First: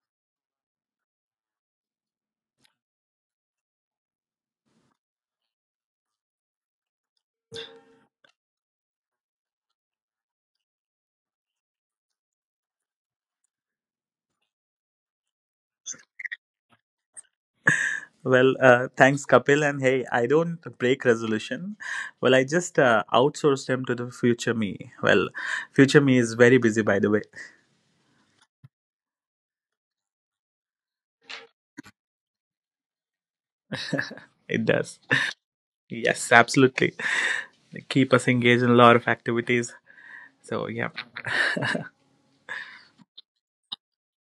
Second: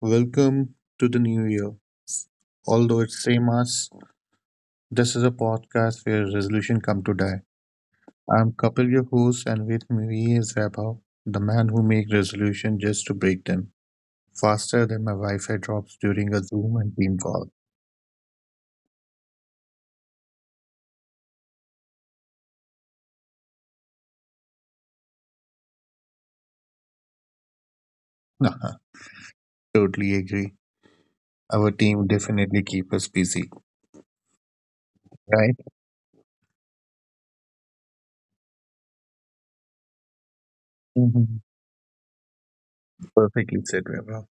welcome to the new year. Although it's same as this is a podcast where resolution come to die. I'm Kapil, your host, and with me is Vaibhav, the man who make resolution just to break them faster than my Wi-Fi drops during a Zoom and team call. Well, thanks, Kapil. And hey, I don't break resolution. Well, I just outsourced him to the future me. Well, future me is very busy, by the way. Totally agree. Our team definitely keep us busy, It does. right? Yes, absolutely. Keep us engaged in a lot of activities. So, yeah. Mhm. Perfectly said, Vaibhav.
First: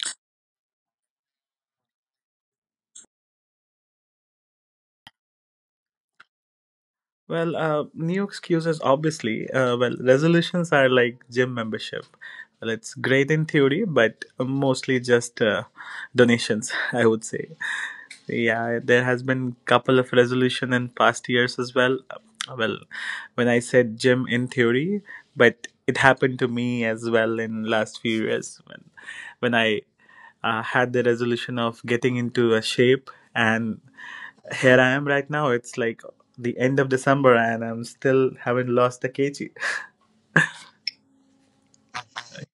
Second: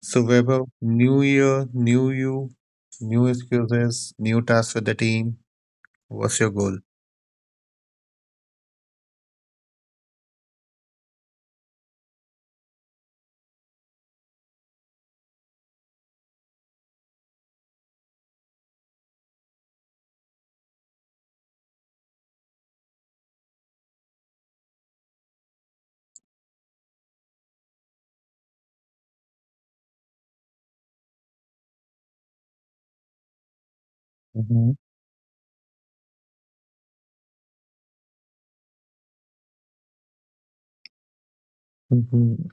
So Vaibhav, new year, new you, new excuses, new task for the team. What's your goal? Well, new excuses, obviously. Well, resolutions are like gym membership. Well, it's great in theory, but mostly just donations, I would say. Yeah, there has been couple of resolution in past years as well. Well, when I said gym in theory, but it happened to me as well in last few years when when I had the resolution of getting into a shape, and Mhm, here I am right now. It's like the end of December, and I'm still haven't lost the kg. mhm.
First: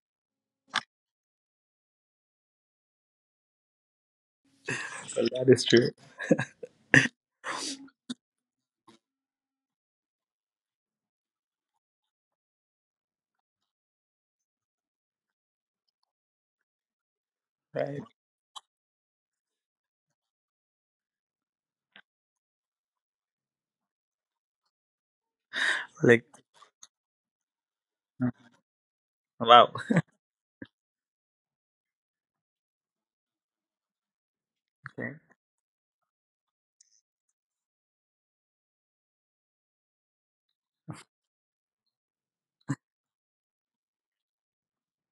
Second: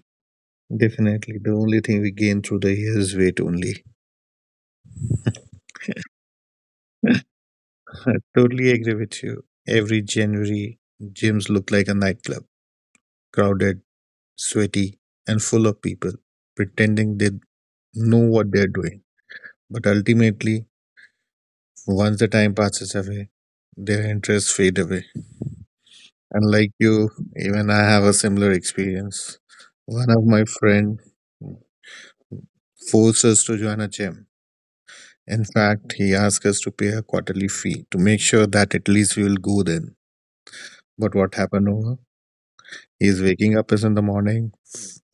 Definitely. The only thing we gain through the years weight only. Well, that is true, I totally agree with you. Every January, gyms look like a nightclub, crowded, sweaty, and full of people pretending they right? know what they're doing. But ultimately, once the time passes away, their interests fade away. Like, And like you, even I have a similar experience. wow. One of my friend forced us to join a gym. Okay. In fact, he asked us to pay a quarterly fee to make sure that at least we will go then. But what happened over? He is waking up us in the morning.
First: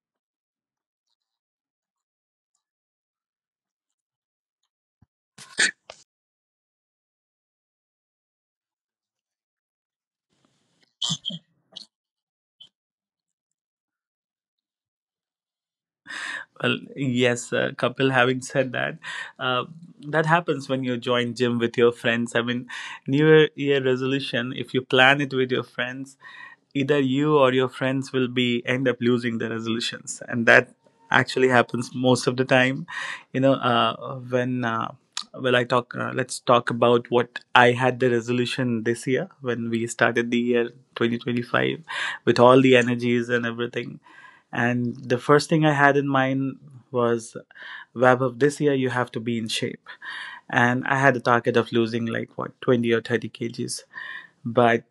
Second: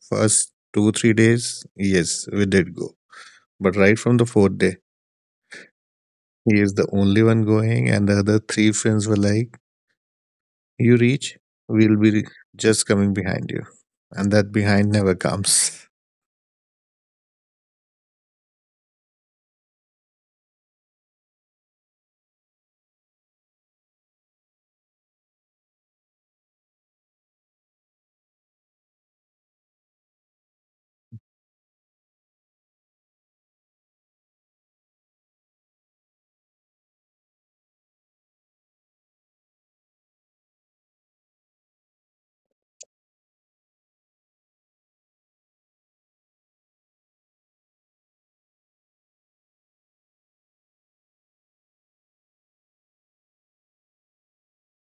First two, 3 days, yes, we did go. But right from the fourth day, he is the only one going, and the other three friends were like, you reach, we'll be just coming behind you. And that behind never comes. Well, yes, Kapil. Having said that, uh, that happens when you join gym with your friends. I mean, New Year resolution. If you plan it with your friends, either you or your friends will be end up losing the resolutions, and that actually happens most of the time. You know, when well, I talk. Let's talk about what I had the resolution this year when we started the year 2025 with all the energies and everything. And the first thing I had in mind was, "Web of this year you have to be in shape." And I had a target of losing like what 20 or 30 kgs. But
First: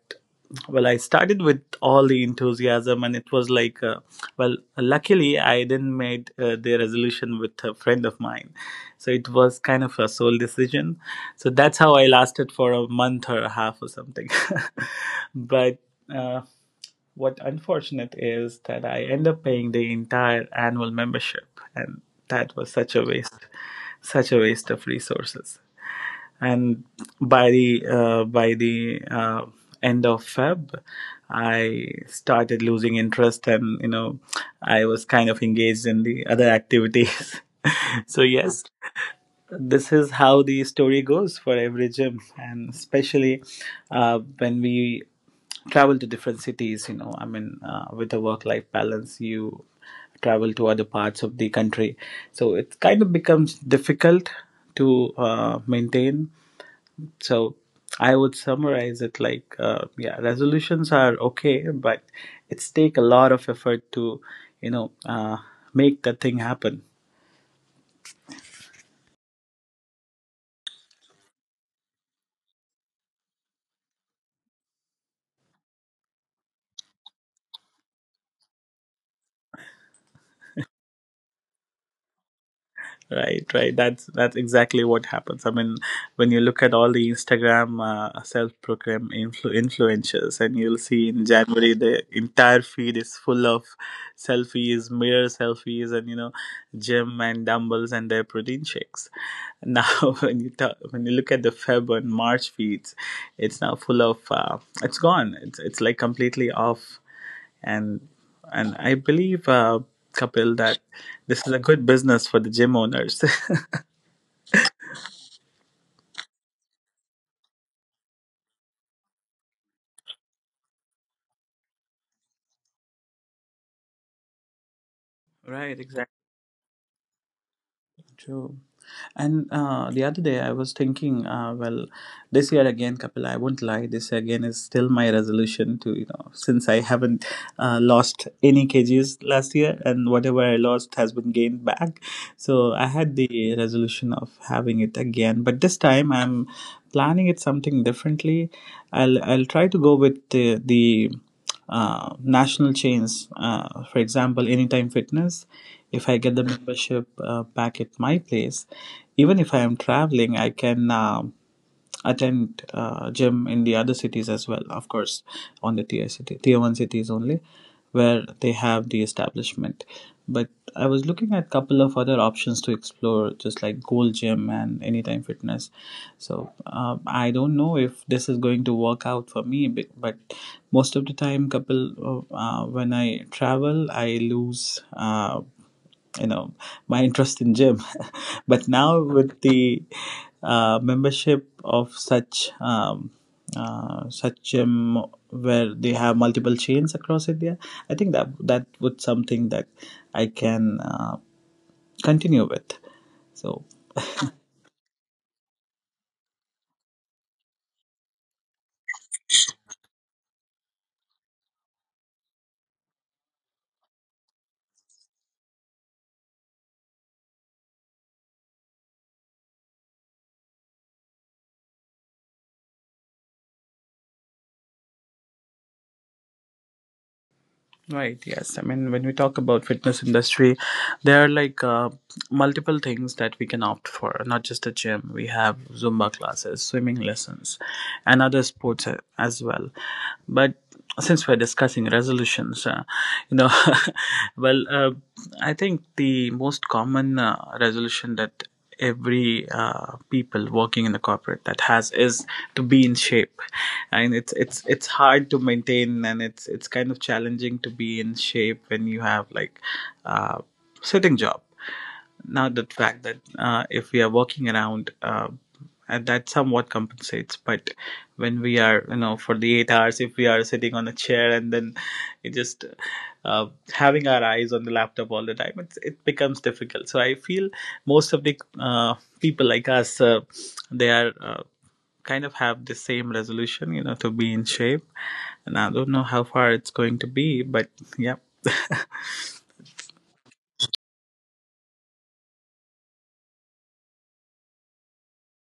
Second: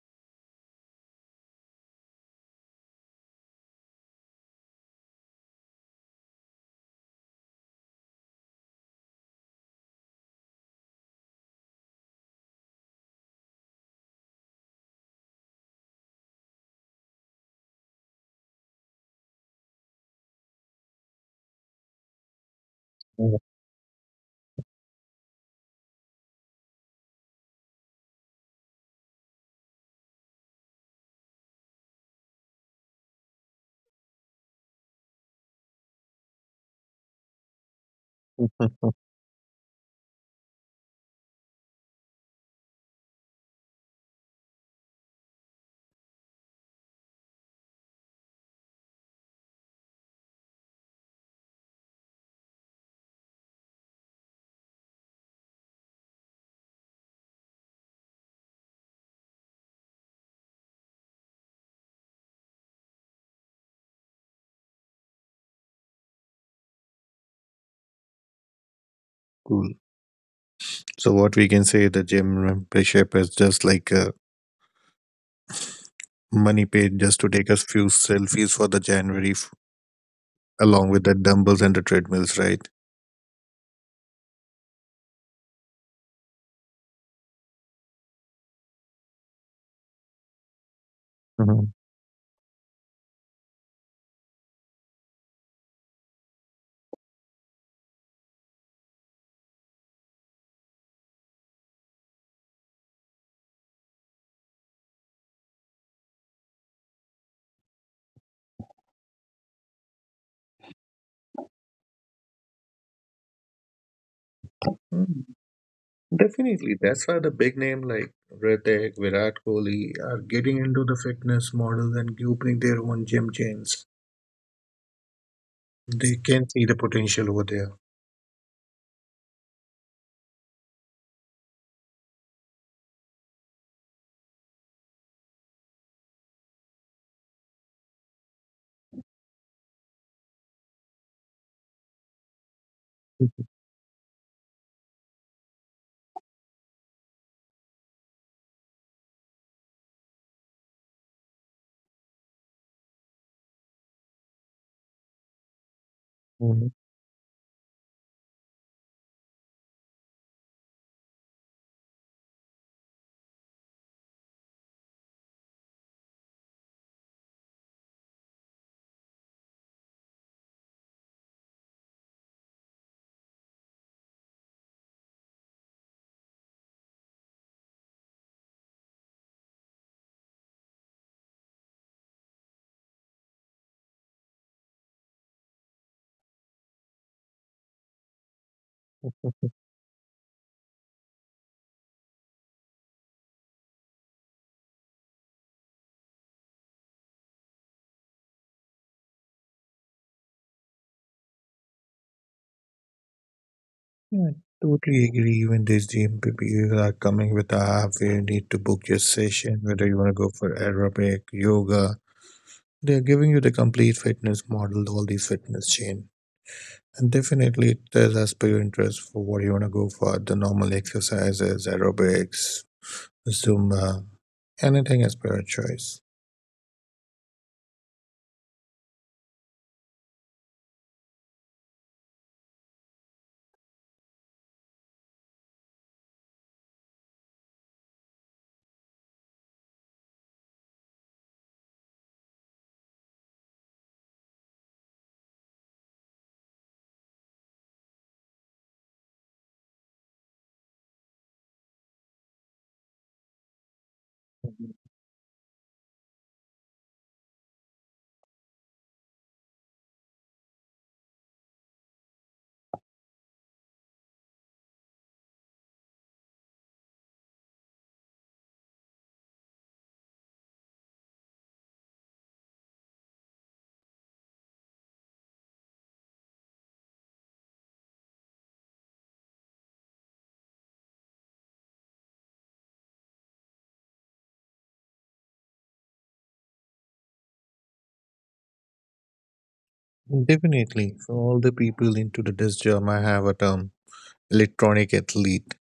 well, I started with all the enthusiasm, and it was like, well, luckily I didn't made the resolution with a friend of mine, so it was kind of a sole decision. So that's how I lasted for a month or a half or something. but. Uh, what unfortunate is that I end up paying the entire annual membership, and that was such a waste of resources. And by the end of Feb, I started losing interest, and you know, I was kind of engaged in the other activities. So yes, this is how the story goes for every gym, and especially when we travel to different cities, you know, I mean, with a work life balance, you travel to other parts of the country, so it kind of becomes difficult to maintain. So I would summarize it like, yeah, resolutions are okay, but it's take a lot of effort to, you know, make that thing happen. Cool. So what we can say, the gym membership is just like money paid just to take a few selfies for the January, f- along with the dumbbells and the treadmills, right? Right, right. That's exactly what happens. I mean, when you look at all the Instagram self-proclaimed influencers, and you'll see in Mhm. January the entire feed is full of selfies, mirror selfies, and you know, gym and dumbbells and their protein shakes. Now, when you look at the Feb and March feeds, it's now full of it's gone. It's like completely off, and and I believe, Kapil, that this is a good business for the gym owners. Mm, definitely. That's why the big name like Hrithik, Virat Kohli are getting into the fitness models and opening their own gym chains. Right, exactly. They can see the potential over there. True. And the other day I was thinking, well, this year again, Kapil, I won't lie, this again is still my resolution to, you know, since I haven't lost any kgs last year, and whatever I lost has been gained back. So I had the resolution of having it again, but this time I'm planning it something differently. I'll try to go with the national chains. For example, Anytime Fitness, if I get the Mhm. membership back at my place, even if I am traveling, I can attend gym in the other cities as well. Of course, on the tier one cities only, where they have the establishment. But I was looking at a couple of other options to explore, just like Gold Gym and Anytime Fitness. So I don't know if this is going to work out for me, but most of the time, couple of, when I travel, I lose. You know, my interest in gym. But now with the membership of such such gym where they have multiple chains across India, I think that would something that I can continue with. So. Yeah, I totally agree. Even these GMPPs are coming with a app where you need to book your session, whether you want to go for aerobic, yoga. They're giving you the complete fitness model, all these fitness chain. And definitely it does as per your interest for what you want to go for, the normal exercises, aerobics, Zumba, anything as per your choice. Right. Yes. I mean, when we talk about fitness industry, there are like multiple things that we can opt for. Not just a gym. We have Zumba classes, swimming lessons, and other sports as well. But since we're discussing resolutions, you know, well, I think the most common resolution that every people working in the corporate that has is to be in shape. And it's hard to maintain, and it's kind of challenging to be in shape when you have like a sitting job. Now, the fact that if we are walking around, and that somewhat compensates. But when we are, you know, for the 8 hours, if we are sitting on a chair and then it just uh, having our eyes on the laptop all the time, it becomes difficult. So I feel most of the people like us, they are. Kind of have the same resolution, you know, to be in shape. And I don't know how far it's going to be, but yeah. Definitely, for all the people into the disc job, I have a term, electronic athlete.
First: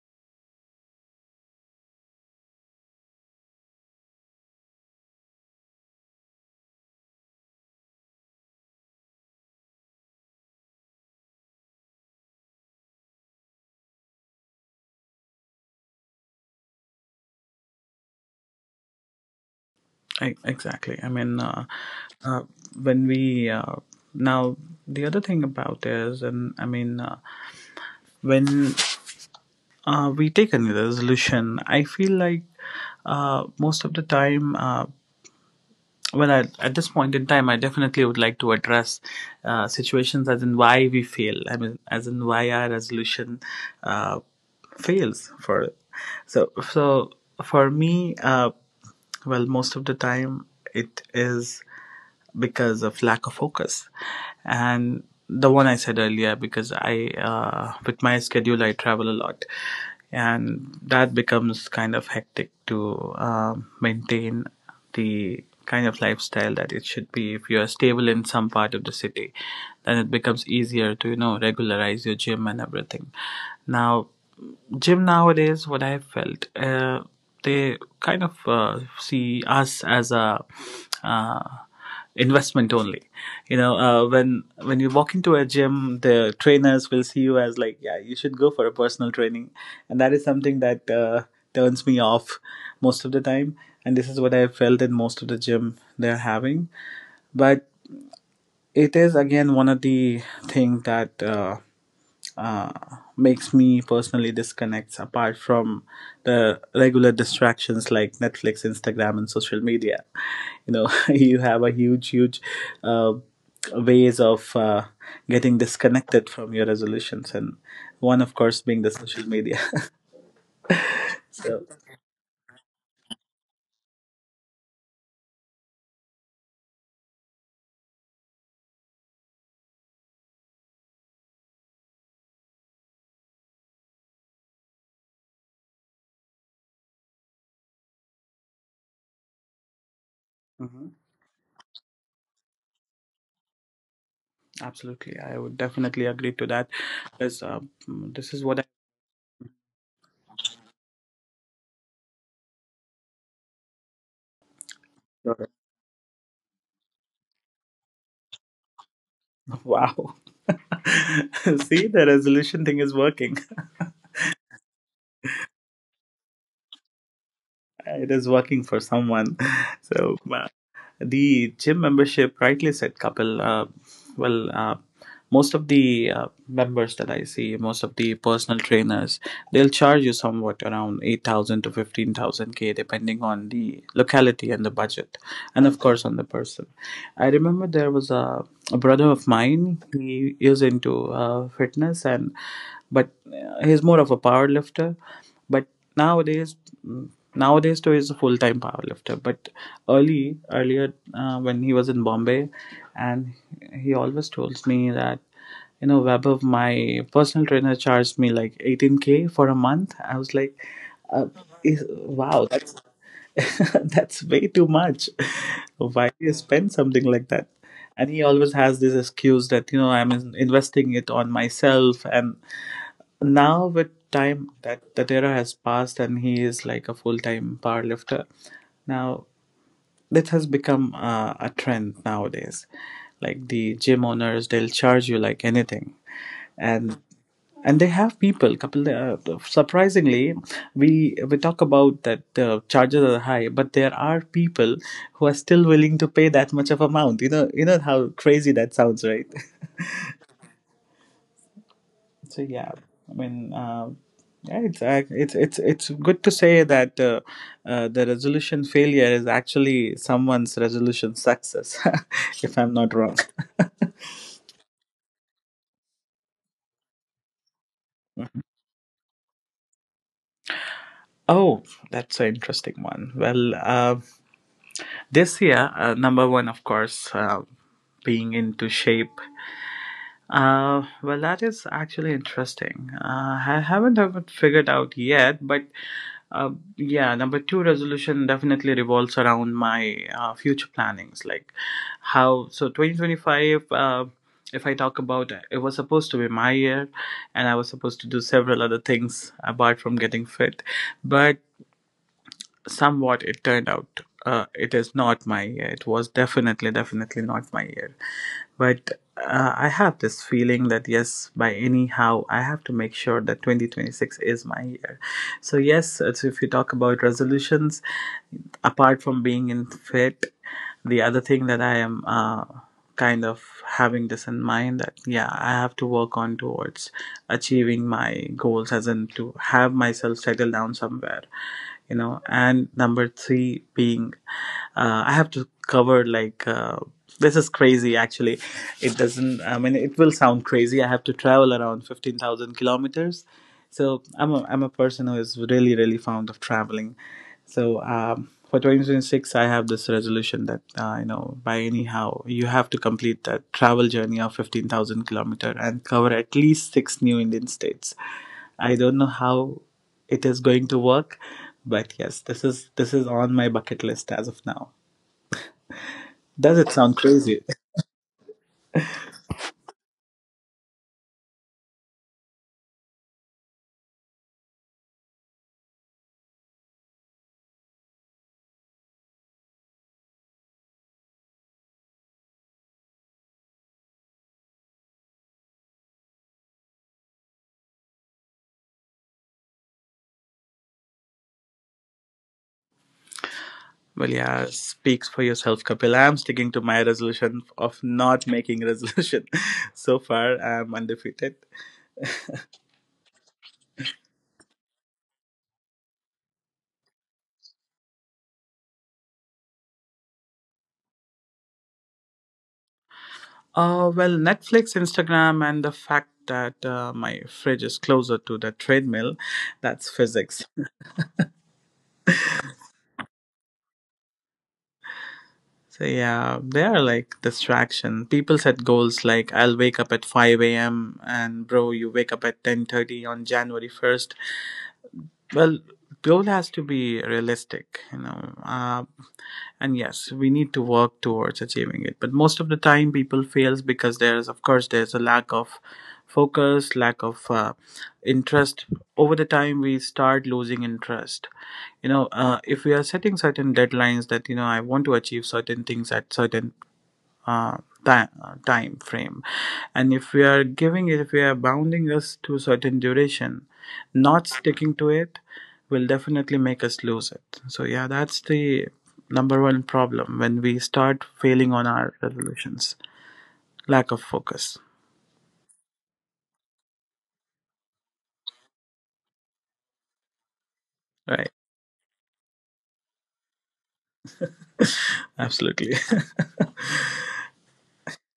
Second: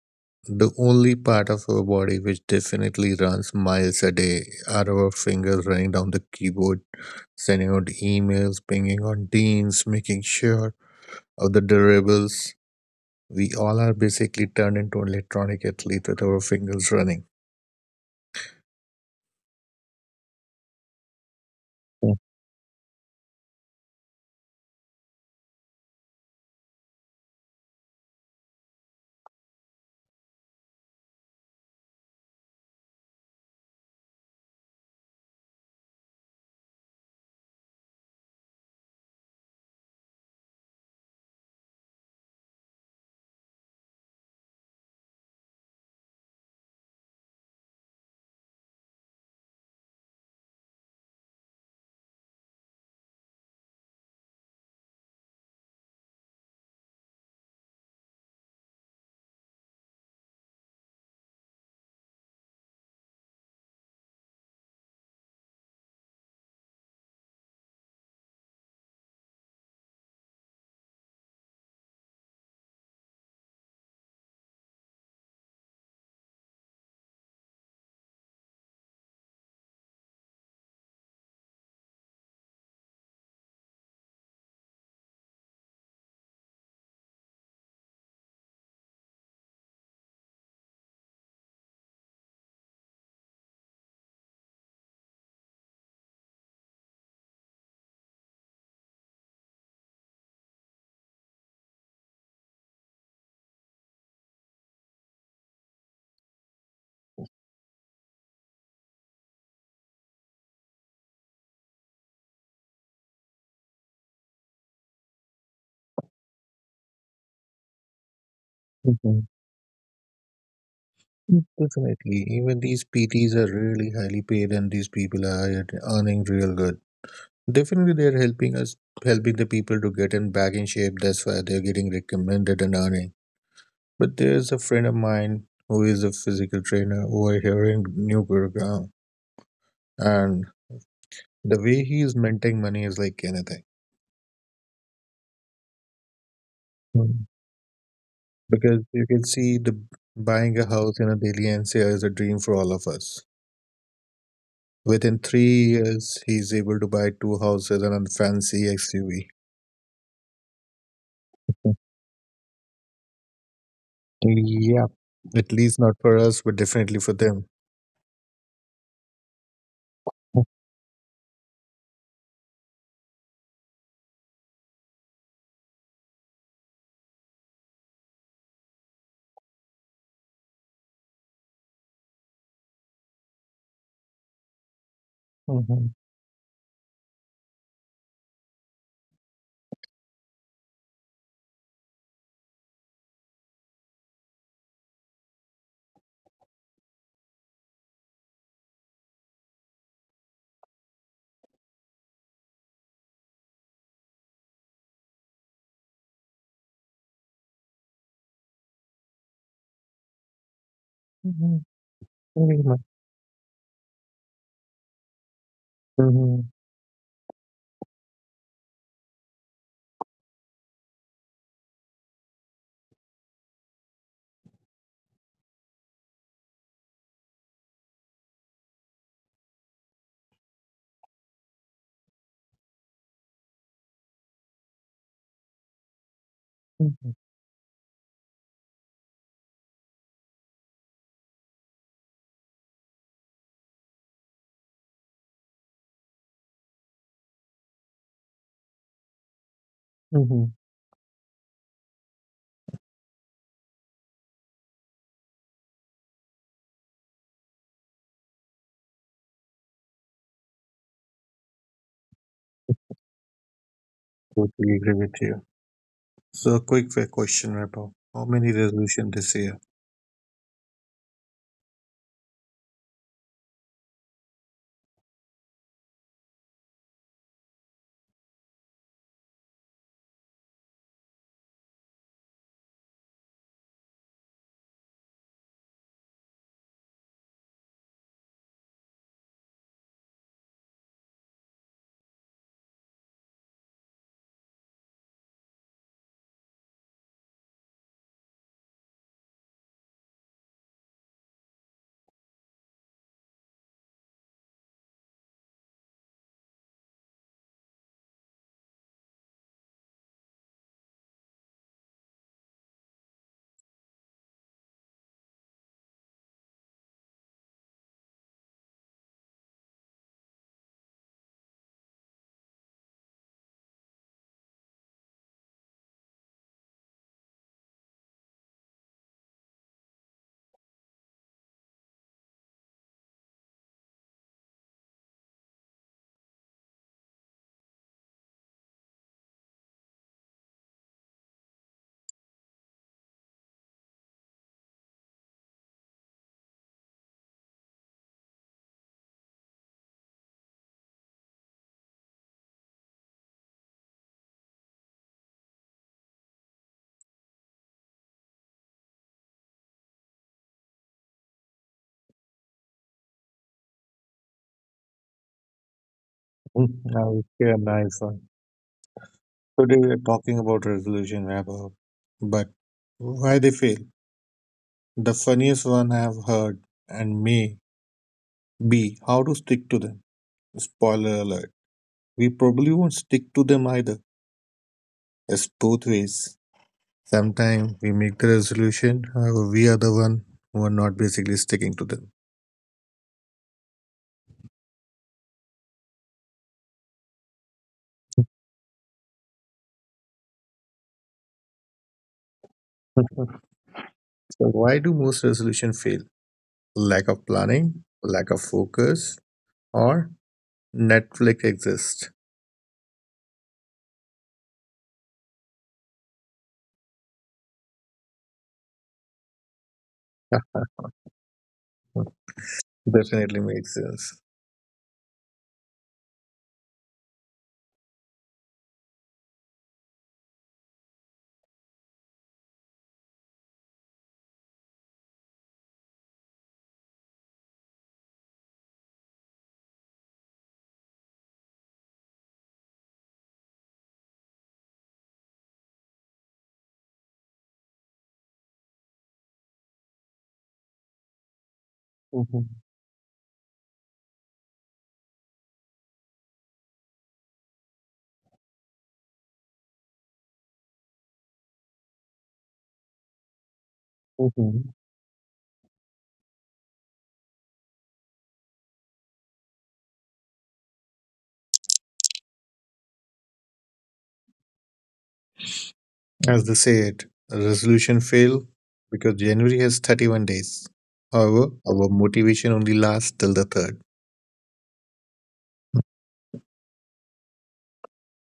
The only part of our body which definitely runs miles a day are our fingers running down the keyboard, sending out emails, pinging on teams, making sure of the deliverables. We all are basically turned into electronic athletes with our fingers running. Exactly. I mean, uh, when we now the other thing about is, and I mean, when we take a resolution, I feel like most of the time, well, I, at this point in time, I definitely would like to address situations as in why we fail. I mean, as in why our resolution uh, fails for. So, for me, well, most of the time it is because of lack of focus, and the one I said earlier, because I, with my schedule, I travel a lot, and that becomes kind of hectic to maintain the kind of lifestyle that it should be if you're stable in some part of the city. Then it becomes easier to, you know, regularize your gym and everything. Now, gym nowadays, what I felt, they kind of see us as a uh, investment only. You know, when you walk into a gym, the trainers will see you as like, yeah, you should go for a personal training. And that is something that turns me off most of the time, and this is what I felt in most of the gym they're having. But it is again one of the thing that uh, makes me personally disconnects, apart from the regular distractions like Netflix, Instagram, and social media. You know, you have a huge, huge uh, ways of getting disconnected from your resolutions, and one, of course, being the Mhm. social media. So. Definitely. Even these PTs are really highly paid and these people are earning real good. Definitely they're helping us, helping the people to get in back in shape. That's why they're getting recommended and earning. But there's a friend of mine who is a physical trainer over here in New Gurugram, and Hmm. the way he is minting money is like anything. Absolutely, I would definitely agree to that. Mm. As uh, this is what Because you can see, the buying a house in a daily NCR is a dream for all of us. Within I. 3 years, he's able to buy two houses and a fancy SUV. Wow. See, the resolution thing is working. Yeah, at least not for us, but definitely for them. It is working for someone. So wow. The gym membership, rightly said, Kapil. Well, most of the members that I see, most of the personal trainers, they'll charge you somewhat around 8,000 to 15,000 K, depending on the locality and the budget, and of Mhm, course, on the person. I remember there was a brother of mine, he is into fitness, and but he's more of a power lifter. But nowadays, mm, nowadays too, he's a full-time power lifter. But early earlier, when he was in Bombay, and he always told me that, you know, above my personal trainer charged me like 18k for a month. I was like, uh, mhm, wow, very that's. much. That's way too much. Why do you Mhm, spend something like that? And he always has this excuse that, you know, I'm investing it on myself. And now with time, that that era has passed, and he is like a full-time powerlifter now. This has become a trend nowadays. Like, the gym owners, they'll charge you like anything. and mhm, and they have people, couple, surprisingly, we talk about that the charges are high, but there are people who are still willing to pay that much of amount. You know, how crazy that sounds, right? mhm. So yeah, I mean, yeah, it's it's good to say that the resolution failure is actually someone's resolution success, if I'm not wrong. Totally agree with you. So a quick question, Vaibhav. How many resolution this year? Oh, that's an interesting one. Well, this year, number one, of course, being into shape. Well, that is actually interesting. I haven't figured out yet, but uh, yeah, number two resolution definitely revolves around my future plannings, like how so 2025. If I talk about it, it was supposed to be my year, and I was supposed to do several other things apart from getting fit, but somewhat it turned out it is not my year. It was definitely not my year. But I have this feeling that yes, by anyhow I have to make sure that 2026 is my year. So yes, so if you talk about resolutions, apart from being in fit, the other thing that I am kind of having this in mind that yeah, I have to work on towards achieving my goals, as in to have myself settle down somewhere, you know. And number three being I have to cover like this is crazy actually. It doesn't, I mean, it will sound crazy. I have to travel around 15,000 kilometers. So I'm a person who is really fond of traveling. So for 2026 I have this resolution that you know, by anyhow you have to complete that travel journey of 15,000 kilometer and cover at least six new Indian states. I don't know how it is going to work. But yes, this is on my bucket list as of now. Does Hmm, it sound crazy? okay, a nice one. Today we are talking about resolution, Vaibhav. But why they fail? The funniest one I have heard and may be how to stick to them. Spoiler alert. We probably won't stick to them either. It's both ways. Sometimes we make the resolution, however, we are the one who are not basically sticking to them. Well, yeah, speaks for yourself, Kapil. I'm sticking to my resolution of not making resolution. So far, I'm undefeated. So why do most resolution fail? Lack of planning, lack of focus, or Netflix exists. Well, Netflix, Instagram, and the fact that my fridge is closer to the treadmill, that's physics. Definitely makes sense. So yeah, they are like distraction. People set goals like I'll wake up at 5 a.m. and bro, you wake up at 10:30 on January 1st. Well, goal has to be realistic, you know. And yes, we need to work towards achieving it. But most of the time, people fails because there's, of course, there's a lack of focus, lack of interest. Over the time, we start losing interest. You know, Mhm, if we are setting certain deadlines that you know, I want to achieve certain things at certain uh, time, time frame, and if we are giving it if we are bounding us to certain duration, not mhm. sticking to it will definitely make us lose it. So yeah, that's the number one problem when we start failing on our resolutions, lack of focus. As they said, resolution fail because January has 31 days. Right. However, our motivation only lasts till the 3rd. Absolutely.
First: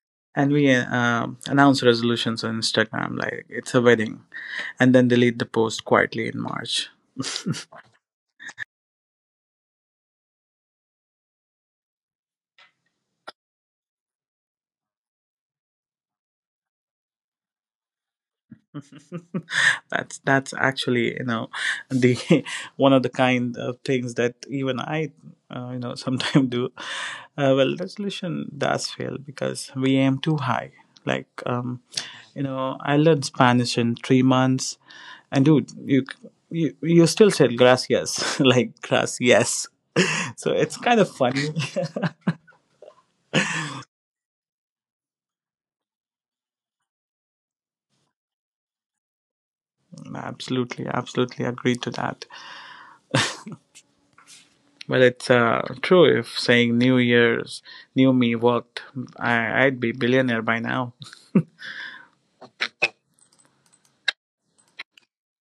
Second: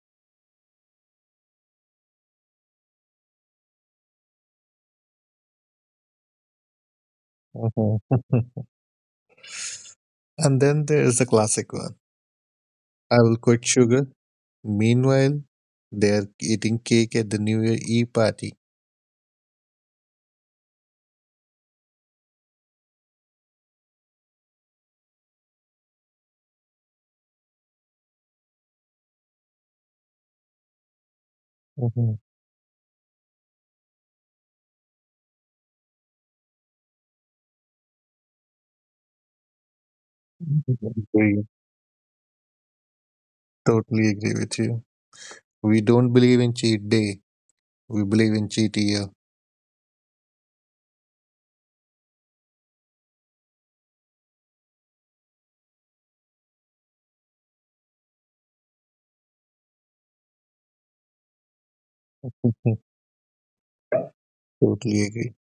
And we announce resolutions on Instagram like it's a wedding and then delete the post quietly in March. Mhm. And then there is the classic one. I will quit sugar. Meanwhile, they are eating cake at the New Year Eve party. That's actually, you know, the one of the kind of things that even I you know sometimes do. Well, resolution does fail because we aim too high, like Mhm. you know, I learned Spanish in 3 months. And dude, you still said gracias like gracias. So it's kind of Agree. funny. Totally agree with you. We don't believe in cheat day. We believe in cheat year. Absolutely agree to that. Well, it's true. If saying New Year's, new me worked, I'd be billionaire by now. Totally agree.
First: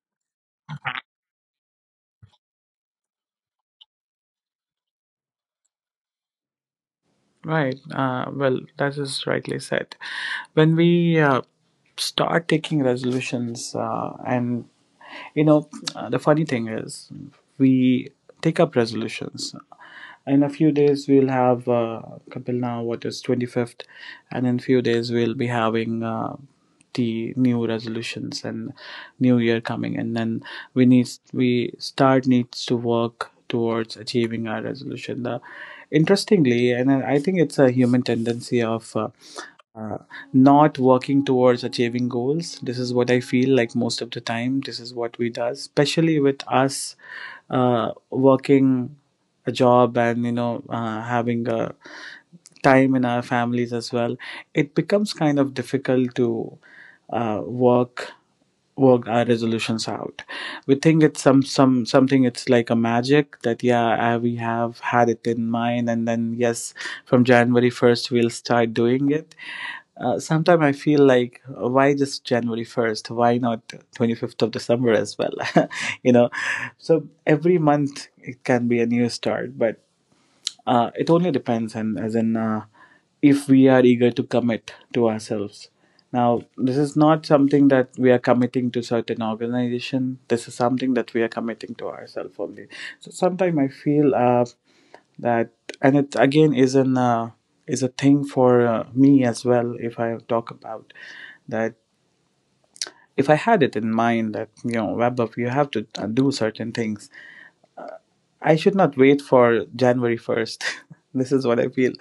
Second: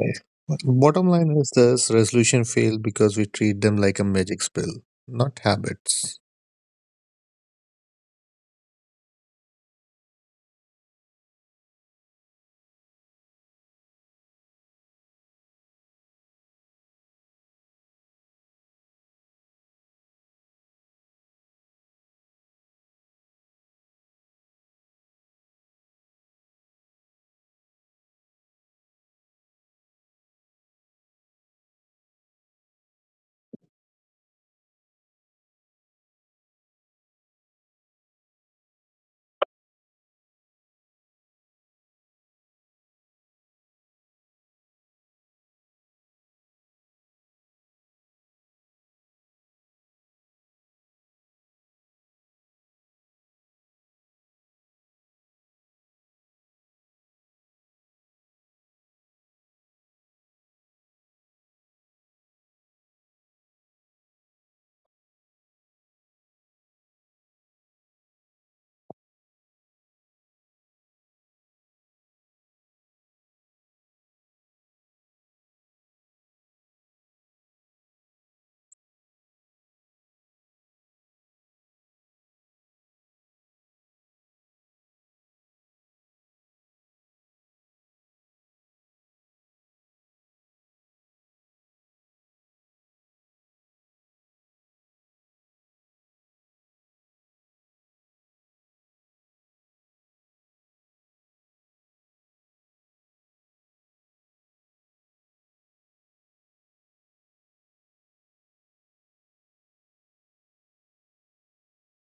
I- but bottom line is this resolution failed because we treat them like a magic spell, not habits. Right. Well, that is rightly said. When we start taking resolutions and you know, the funny thing is, we take up resolutions. In a few days, we'll have Kapil, now what is 25th, and in few days, we'll be having the new resolutions and new year coming. And then we start needs to work towards achieving our resolution. The, interestingly, and I think it's a human tendency of. Uh, Not working towards achieving goals, this is what I feel like most of the time. This is what we do, especially with us working a job and you know, having a time in our families as well. It becomes kind of difficult to work worked our resolutions out. We think it's something. It's like a magic that yeah, we have had it in mind and then yes, from January 1st we'll start doing it. Sometimes I feel like why just January 1st? Why not 25th of December as well? You know, so every month it can be a new start, but it only depends, and as in, if we are eager to commit to ourselves. Now, this is not something that we are committing to certain organization. This is something that we are committing to ourselves only. So sometimes I feel that, and it again is a thing for me as well. If I talk about that, if I had it in mind that you know, Web, you have to do certain things, I should not wait for January 1st. This is what I feel.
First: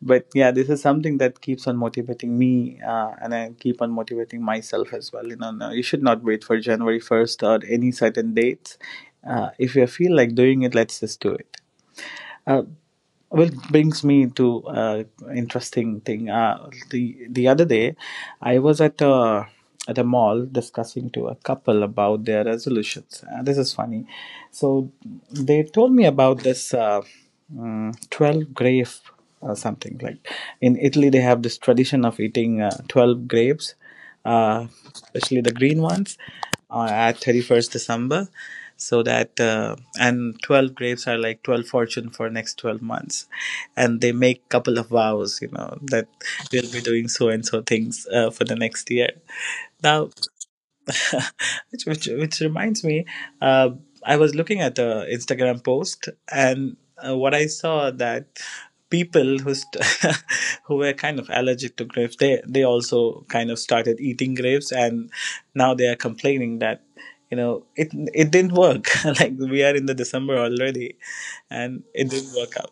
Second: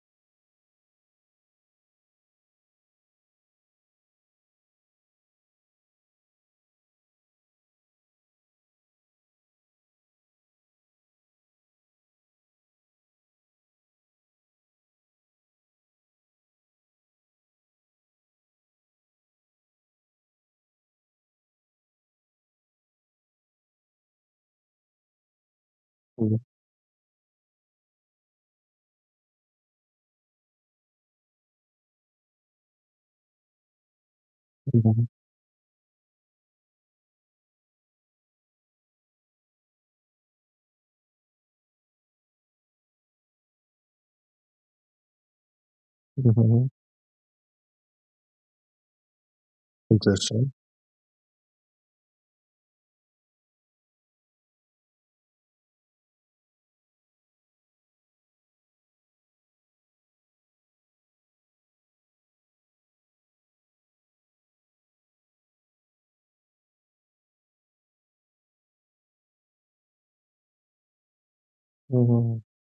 But yeah, this is something that keeps on motivating me and I keep on motivating myself as well. You know, no, you should not wait for January 1st or any certain dates. If you feel like doing it, let's just do it. Uh, well, brings me to interesting thing. The other day, I was at a mall discussing to a couple about their resolutions. This is funny. So they told me about this 12 grape or something like, in Italy they have this tradition of eating 12 grapes, uh, Mm-hmm. especially the green ones, at 31st December. So that, and 12 grapes are like 12 fortune for next 12 months. And they make couple of vows, you know, that Hmm. we'll be doing so and so things for the next year. Now, Interesting. which reminds me, uh, I was looking at a Instagram post, and what I saw that people who who were kind of allergic to grapes, they also kind of started eating grapes, and now they are complaining that you know, it didn't work. Like we are in the December already, and it didn't Hmm. work out.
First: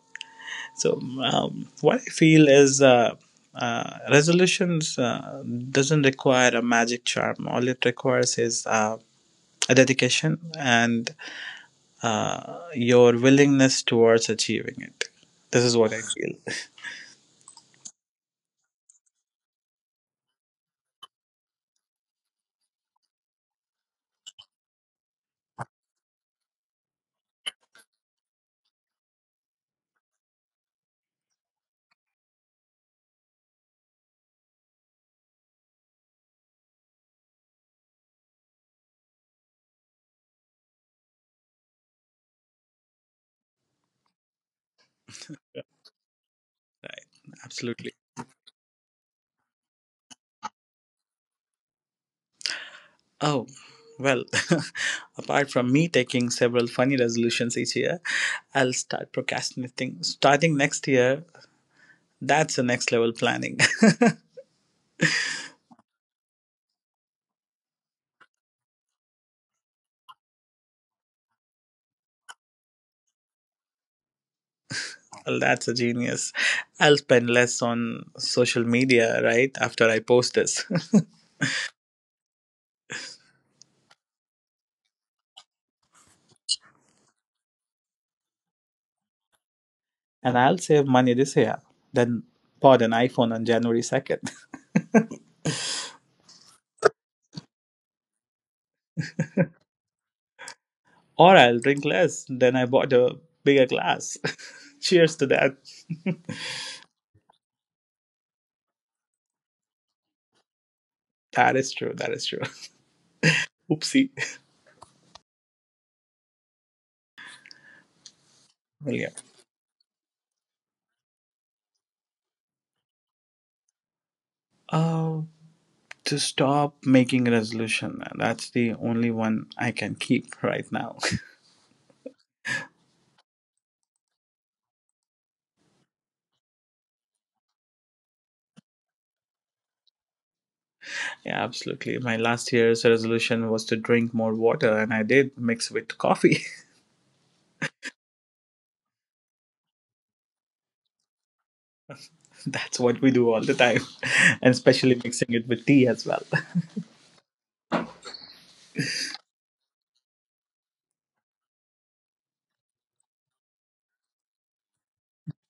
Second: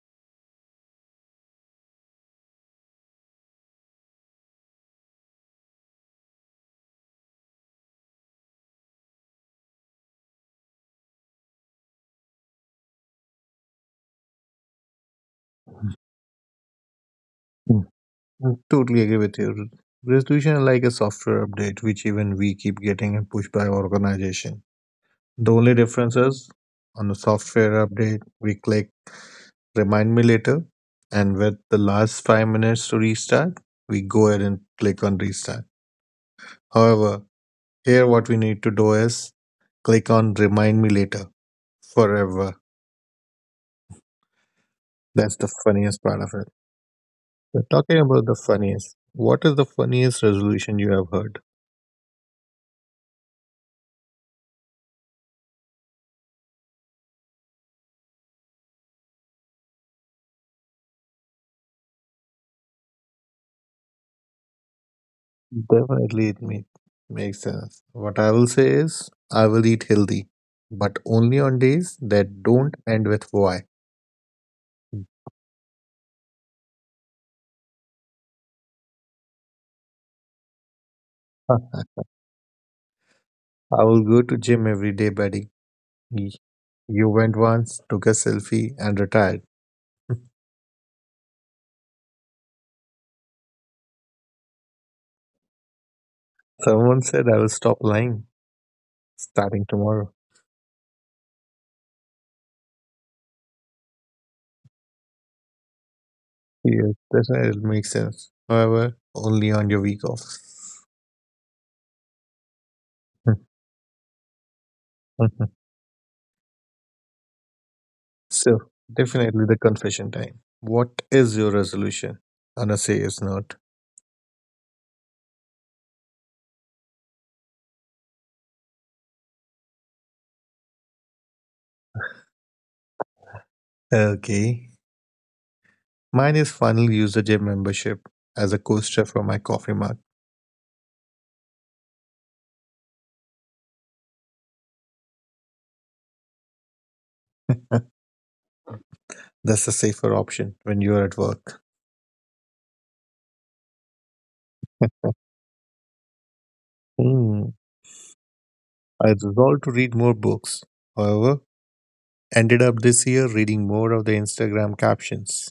So what I feel is resolutions doesn't require a magic charm. All it requires is a dedication and your willingness towards achieving it. This is what I feel. Mm. I totally agree with you. Resolution is like a software update, which even we keep getting and pushed by our organization. The only difference is on the software update, we click remind me later, and with the last 5 minutes to restart, we go ahead and click on restart. However, here, what we need to do is click on remind me later forever. That's the funniest part of it. We're Absolutely. talking about the funniest. What is the funniest resolution you have heard? Oh, well, apart from me taking several funny resolutions each year, I'll start procrastinating. Starting next year, that's the next level planning. Definitely, it makes sense. What I will say is, I will eat healthy, but only on days that don't end with Y. Well, that's a genius. I'll spend less on social media, right, after I post this. I will go to gym every day, buddy. Y- You went once, took a selfie, and retired. And I'll save money this year. Then bought an iPhone on January 2nd. Someone said I will stop lying starting tomorrow. Or I'll drink less. Then I bought a bigger glass. Cheers to that. Yes, definitely it makes sense. However, only on your week off. That is true. That is true. Oopsie. So, Well, yeah. definitely the confession time. What is your resolution? Anna says not. Uh, to stop making a resolution. That's the only one I can keep right now. Okay. Mine is finally use the gym membership as a coaster for my coffee mug. Yeah, absolutely. My last year's resolution was to drink more water, and I did mix with coffee. That's a safer option when you're at work. That's what we do all the time, and especially mixing it with tea as well. Hmm. I resolved to read more books. However, ended up this year reading more of the Instagram captions.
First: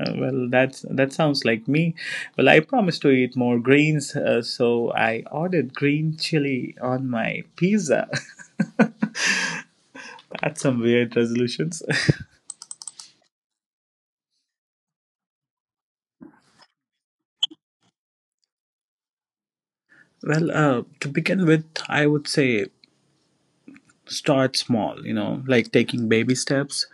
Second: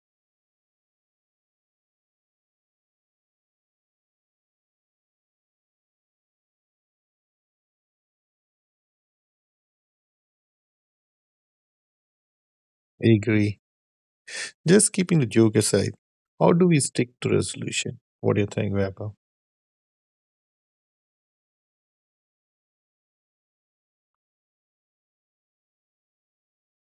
Well, that sounds like me. Well, I promised to eat more greens, so I ordered green chili on my pizza. That's some weird resolutions. Agree. Just keeping the joke aside, how do we stick to resolution? What do you think, Vaibhav? Well, to begin with, I would say start small, you know, like taking baby steps.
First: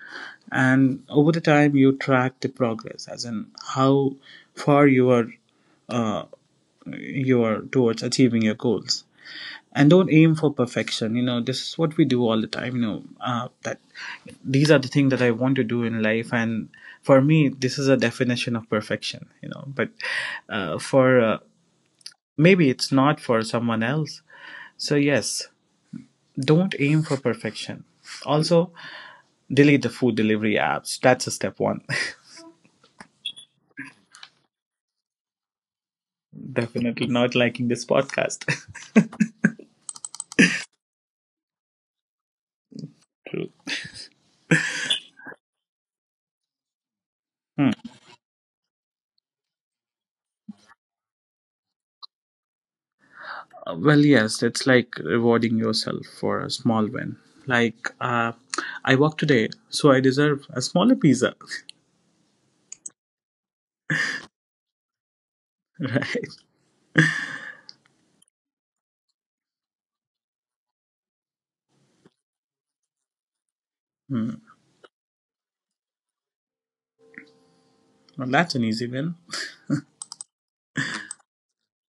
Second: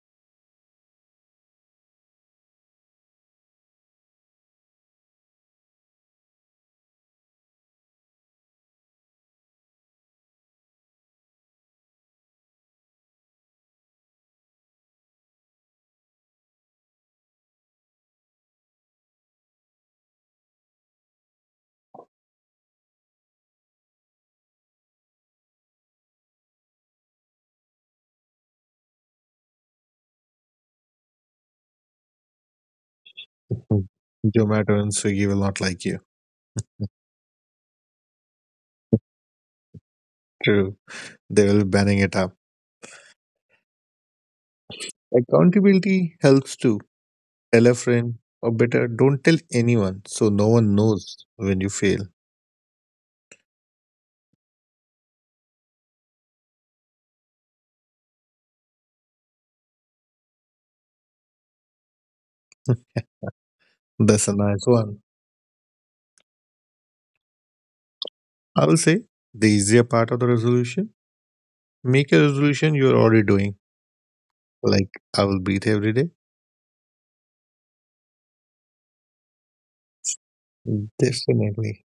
And over the time, you track the progress, as in how far you are uh, your towards achieving your goals. And don't aim for perfection, you know. This is what we do all the time, you know, that these are the things that I want to do in life. And for me, this is a definition of perfection, you know. But for maybe it's not for someone else. So yes, don't aim for perfection. Also, delete the food delivery apps, that's a step one. Zomato and Swiggy will not like you. Definitely not liking this podcast. True. They will be banning it up. Accountability helps too. Tell Hmm. a friend, or better, don't tell anyone so no one knows when you fail. Well, yes, it's like rewarding yourself for a small win. Like, I work today, so I deserve a smaller pizza, That's a nice one. right? I will say the easier part of the resolution. Make a resolution you're already doing. Hmm. Like I will breathe every day. Well, that's an easy win. Definitely.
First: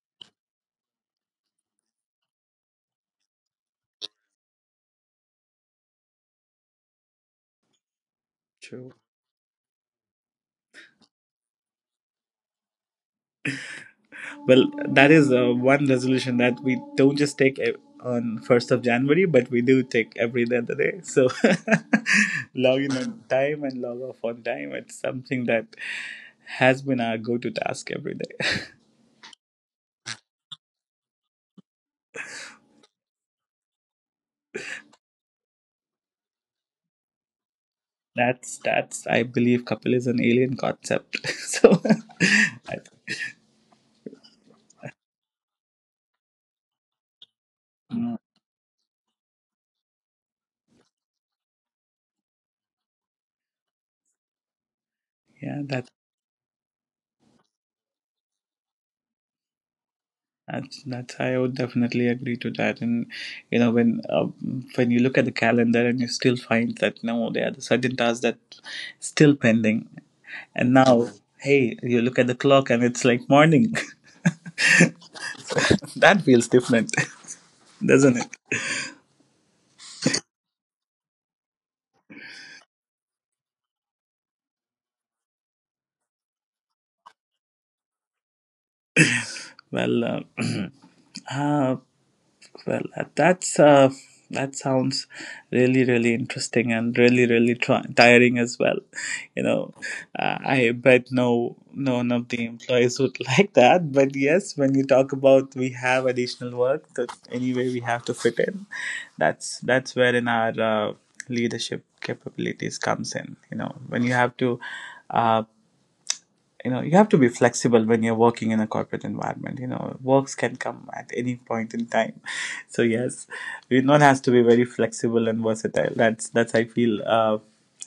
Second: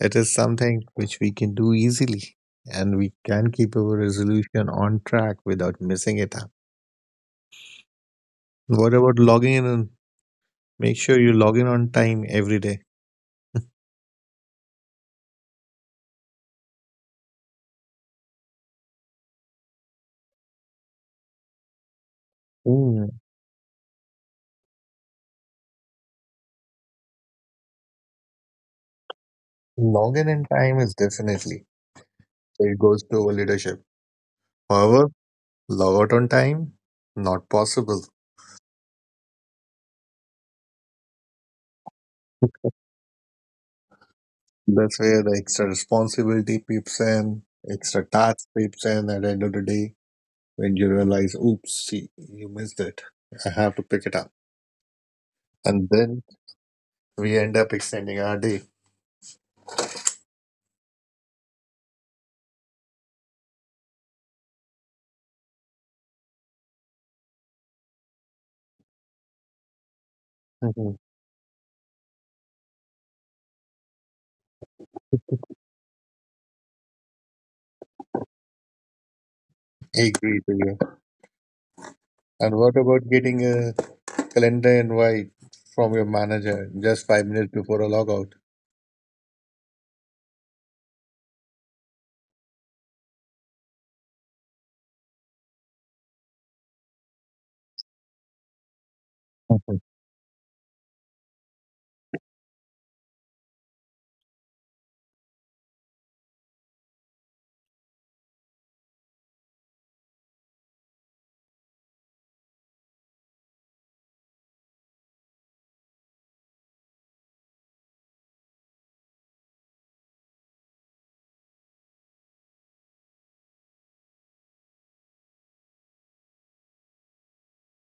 It is something which we can do easily, and we can keep our resolution on track without missing it up. What True. about logging in? Make sure you log in on time every day. Well, that is one resolution that we don't just take on 1st of January, but we do take every other day. So, log in Mm, on time and log off on time. It's something that has been our go to task every day. log in time is definitely, so it goes to our leadership. However, log out on time, not possible. That's, I believe, Kapil is an alien concept. So I, That's where the extra responsibility peeps in, extra uh, tasks peeps in at the end of the day when you realize, oops, see, you missed it. I have to pick it up. yeah, And that then we end up extending our day. that's that's I would definitely agree to that. And you know, when you look at the calendar and you still find that no, there are certain tasks that still pending. And Hmm. now, hey, you look at the clock and it's like morning. That feels different, doesn't it? I agree to you. And what about getting a calendar invite from your manager just 5 minutes before a logout? Well. Uh, Well, that sounds really, really interesting and really, really tiring as well. You know, Mhm. I bet no one of the employees would like that. But yes, when you talk about we have additional work that anyway we have to fit in, that's wherein our leadership capabilities comes in. You know, when you have to. Uh, you know, you have to be flexible when you're working in a corporate environment. You know, works can come at any point in time so yes, one has to be very flexible and versatile. That's I feel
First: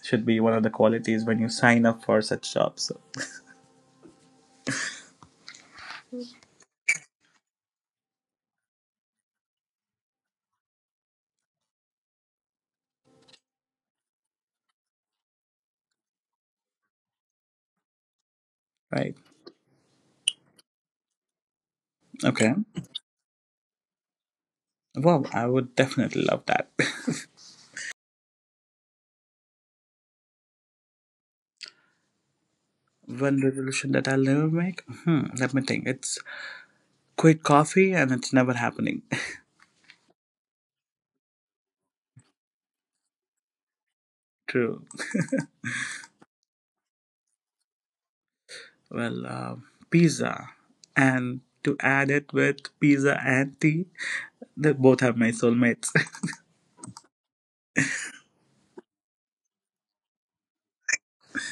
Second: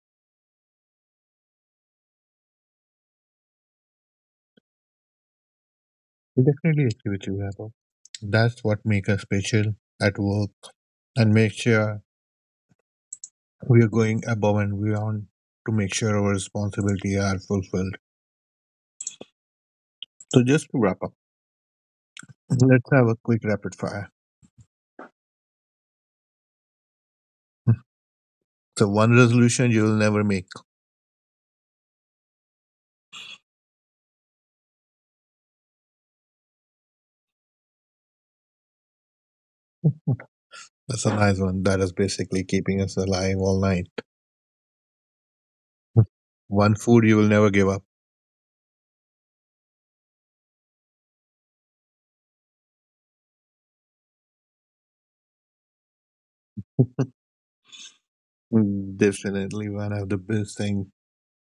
should be one of the qualities when you sign up for such jobs. So, We definitely agree with you, Vaibhav. That's what makes us special at work and make sure we are going above and beyond to make sure our responsibilities are fulfilled. right. So just to wrap up, Okay. let's have a quick rapid fire. Well, I would definitely love that. So one resolution you will never make. One resolution that I'll never make, hmm, let me think. It's quit coffee and it's never happening. That's a nice one. That is basically keeping us alive all night. True. One food you will never give up. Well, pizza, and to add it with, pizza and tea. They both have my soulmates. Mm, definitely one of the best thing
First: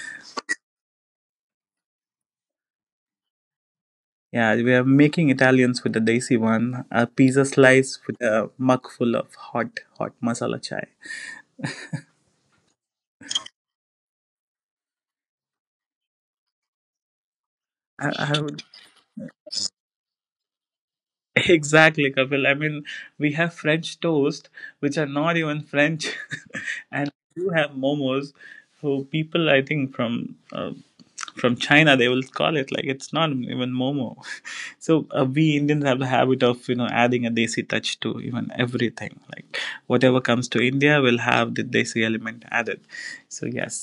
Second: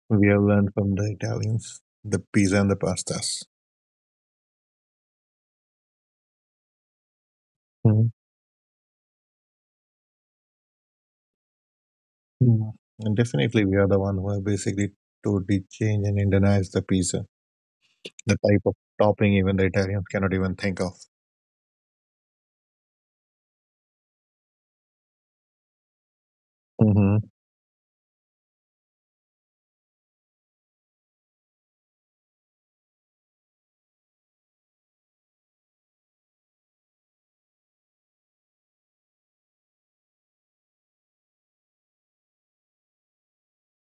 we have learned from the Italians, the pizza and the pastas. Yeah, we are making Italians with the desi one, a pizza slice Mm. with a mug full of hot, hot masala chai. Mm. And definitely we are the one who have basically totally changed and Indianized the pizza, I, the I type would, of topping even the Italians cannot even think of. exactly, Kapil. I mean, we have French toast, which are not even French, and Hmm. you have momos, who people I think from China, they will call it like it's not even momo. So we Indians have the habit of, adding a desi touch to even everything, like whatever comes to India will have the desi element added. So yes,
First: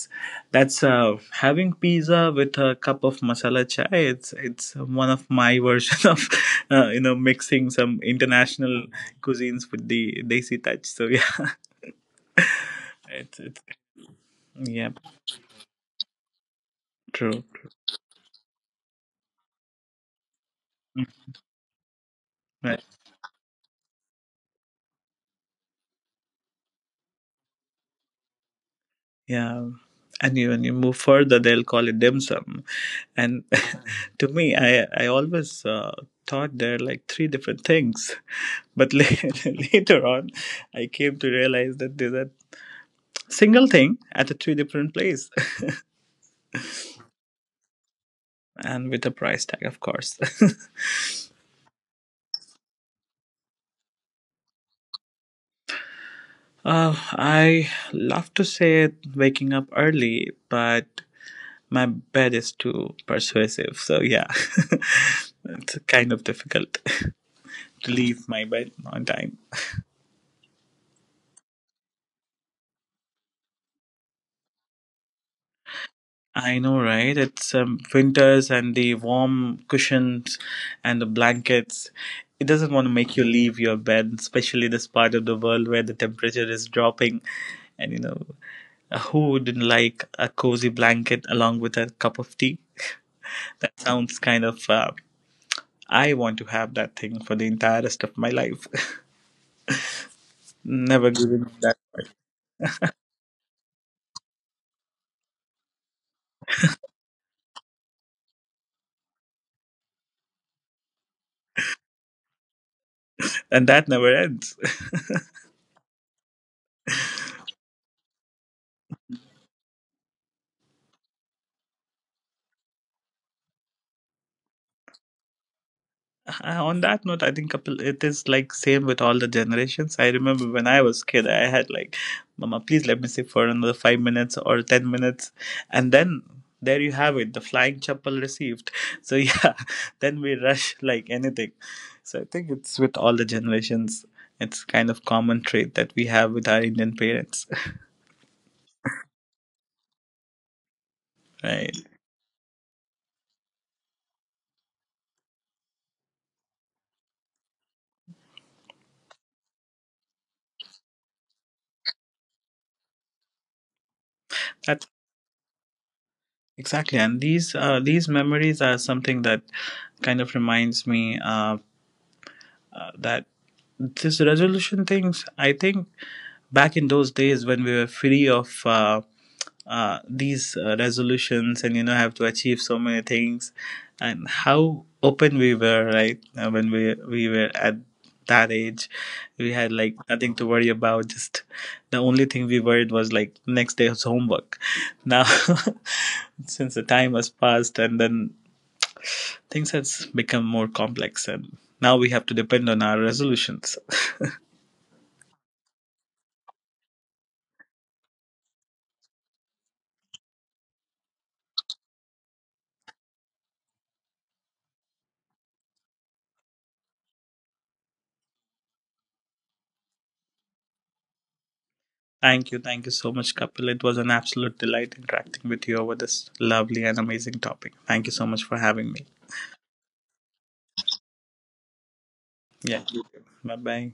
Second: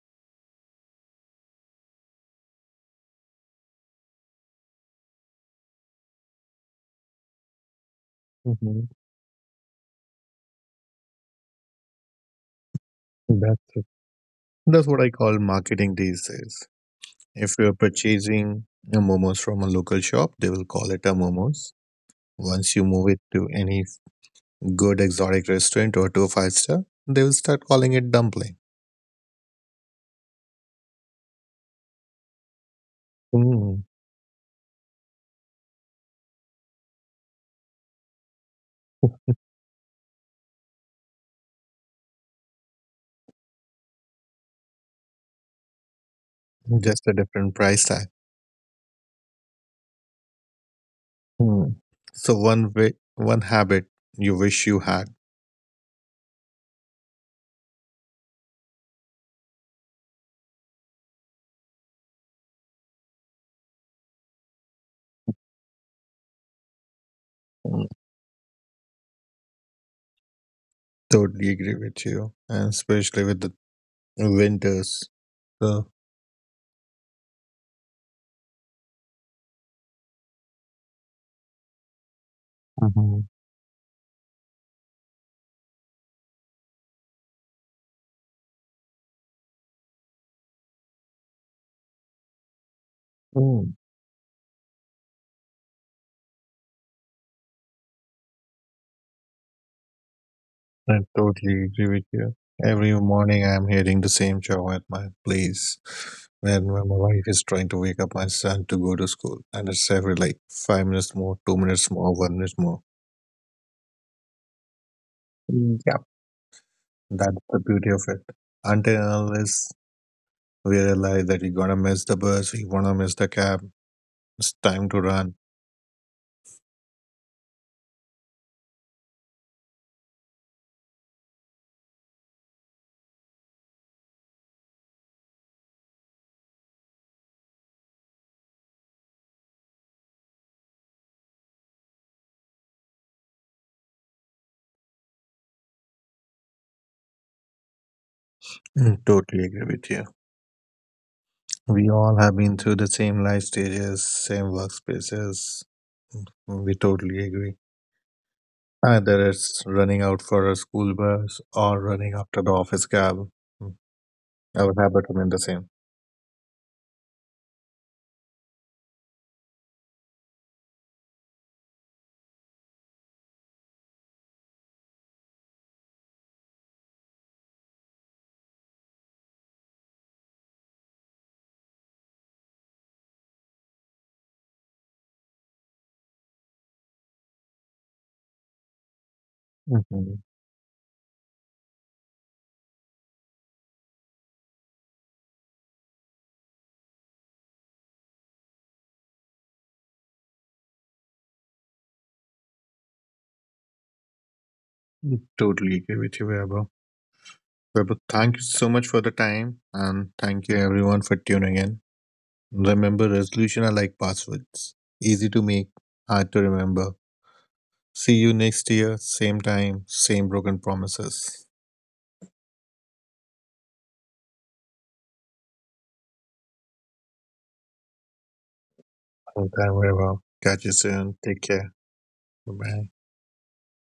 that's having pizza with a cup of masala chai, it's one of my version of mixing some international Hmm. cuisines with the desi touch. So yeah, it's. That's it. That's Yeah, what I call marketing these days. true. If you're purchasing a momos from a local shop, they will call it a momos. Once Right. you move it to any good exotic restaurant or to a five-star, they will start calling it dumpling. Yeah, and you, when you move further, they'll call it dim sum and Mm. to me, I always thought there are like three different things. But later on, I came to realize that there's a single thing at a three different place. Just a different price tag. And with a price tag, of course. Mm. So one way, one habit you wish you had. I love to say it, waking up early, but my bed is too persuasive. So, yeah, it's kind of difficult Mm. to leave my bed on time. Totally agree with you, and especially with the winters. So I know, right? It's winters and the warm cushions and the blankets. It doesn't want to make you mhm. leave your bed, especially this part of the world where the temperature is dropping. And you know, who wouldn't like a cozy blanket along with a cup of tea? Mm. That sounds kind of. I want to have that thing for the entire rest of my life. I Never giving up totally that. agree with Part. you. Every morning I'm hearing the same show at my place when my wife is trying to wake up my son to go to school and it's every like 5 minutes more, 2 minutes more, 1 minute And that never ends. more. That's the beauty of it. Until and unless we realize that you're gonna miss the bus, you're gonna miss the cab, it's time to run. On that note, I think couple, it is like same with all the generations. I remember when I was kid, I had like, mama, please let me sit for another 5 minutes or 10 minutes, and then there you have it, the flying chapel received. So yeah, then we rush like anything. So I think it's with all the generations, it's kind of common trait that we have with our Indian parents. Mm, totally agree with you. Right. We all have been through the same life stages, same workspaces. We totally agree. Either it's running out for a school bus or running after the office cab. Mm, our That's habit remain the same. exactly. And these memories are something that kind of reminds me. That this resolution things, I think back in those days when we were free of these resolutions and you know have to achieve so many things and how open we were, right? When we were at that age, we had like Hmm. nothing to worry about, just, the only thing we worried was like next day's homework. Now, since the time has passed and then, things has become more complex and now we have to depend on our resolutions. Totally agree with you, Vaibhav. Vaibhav, thank you so much for the time and thank you everyone for tuning in. Remember, resolution are like passwords. Easy to make, hard to remember. See you next year, same time, same broken promises. Thank you so much, Kapil. It was an absolute delight interacting with you over this lovely and amazing topic. Thank you so much for having me. Sometime wherever. Catch you soon. Take care. Bye, Yeah. bye. Bye bye.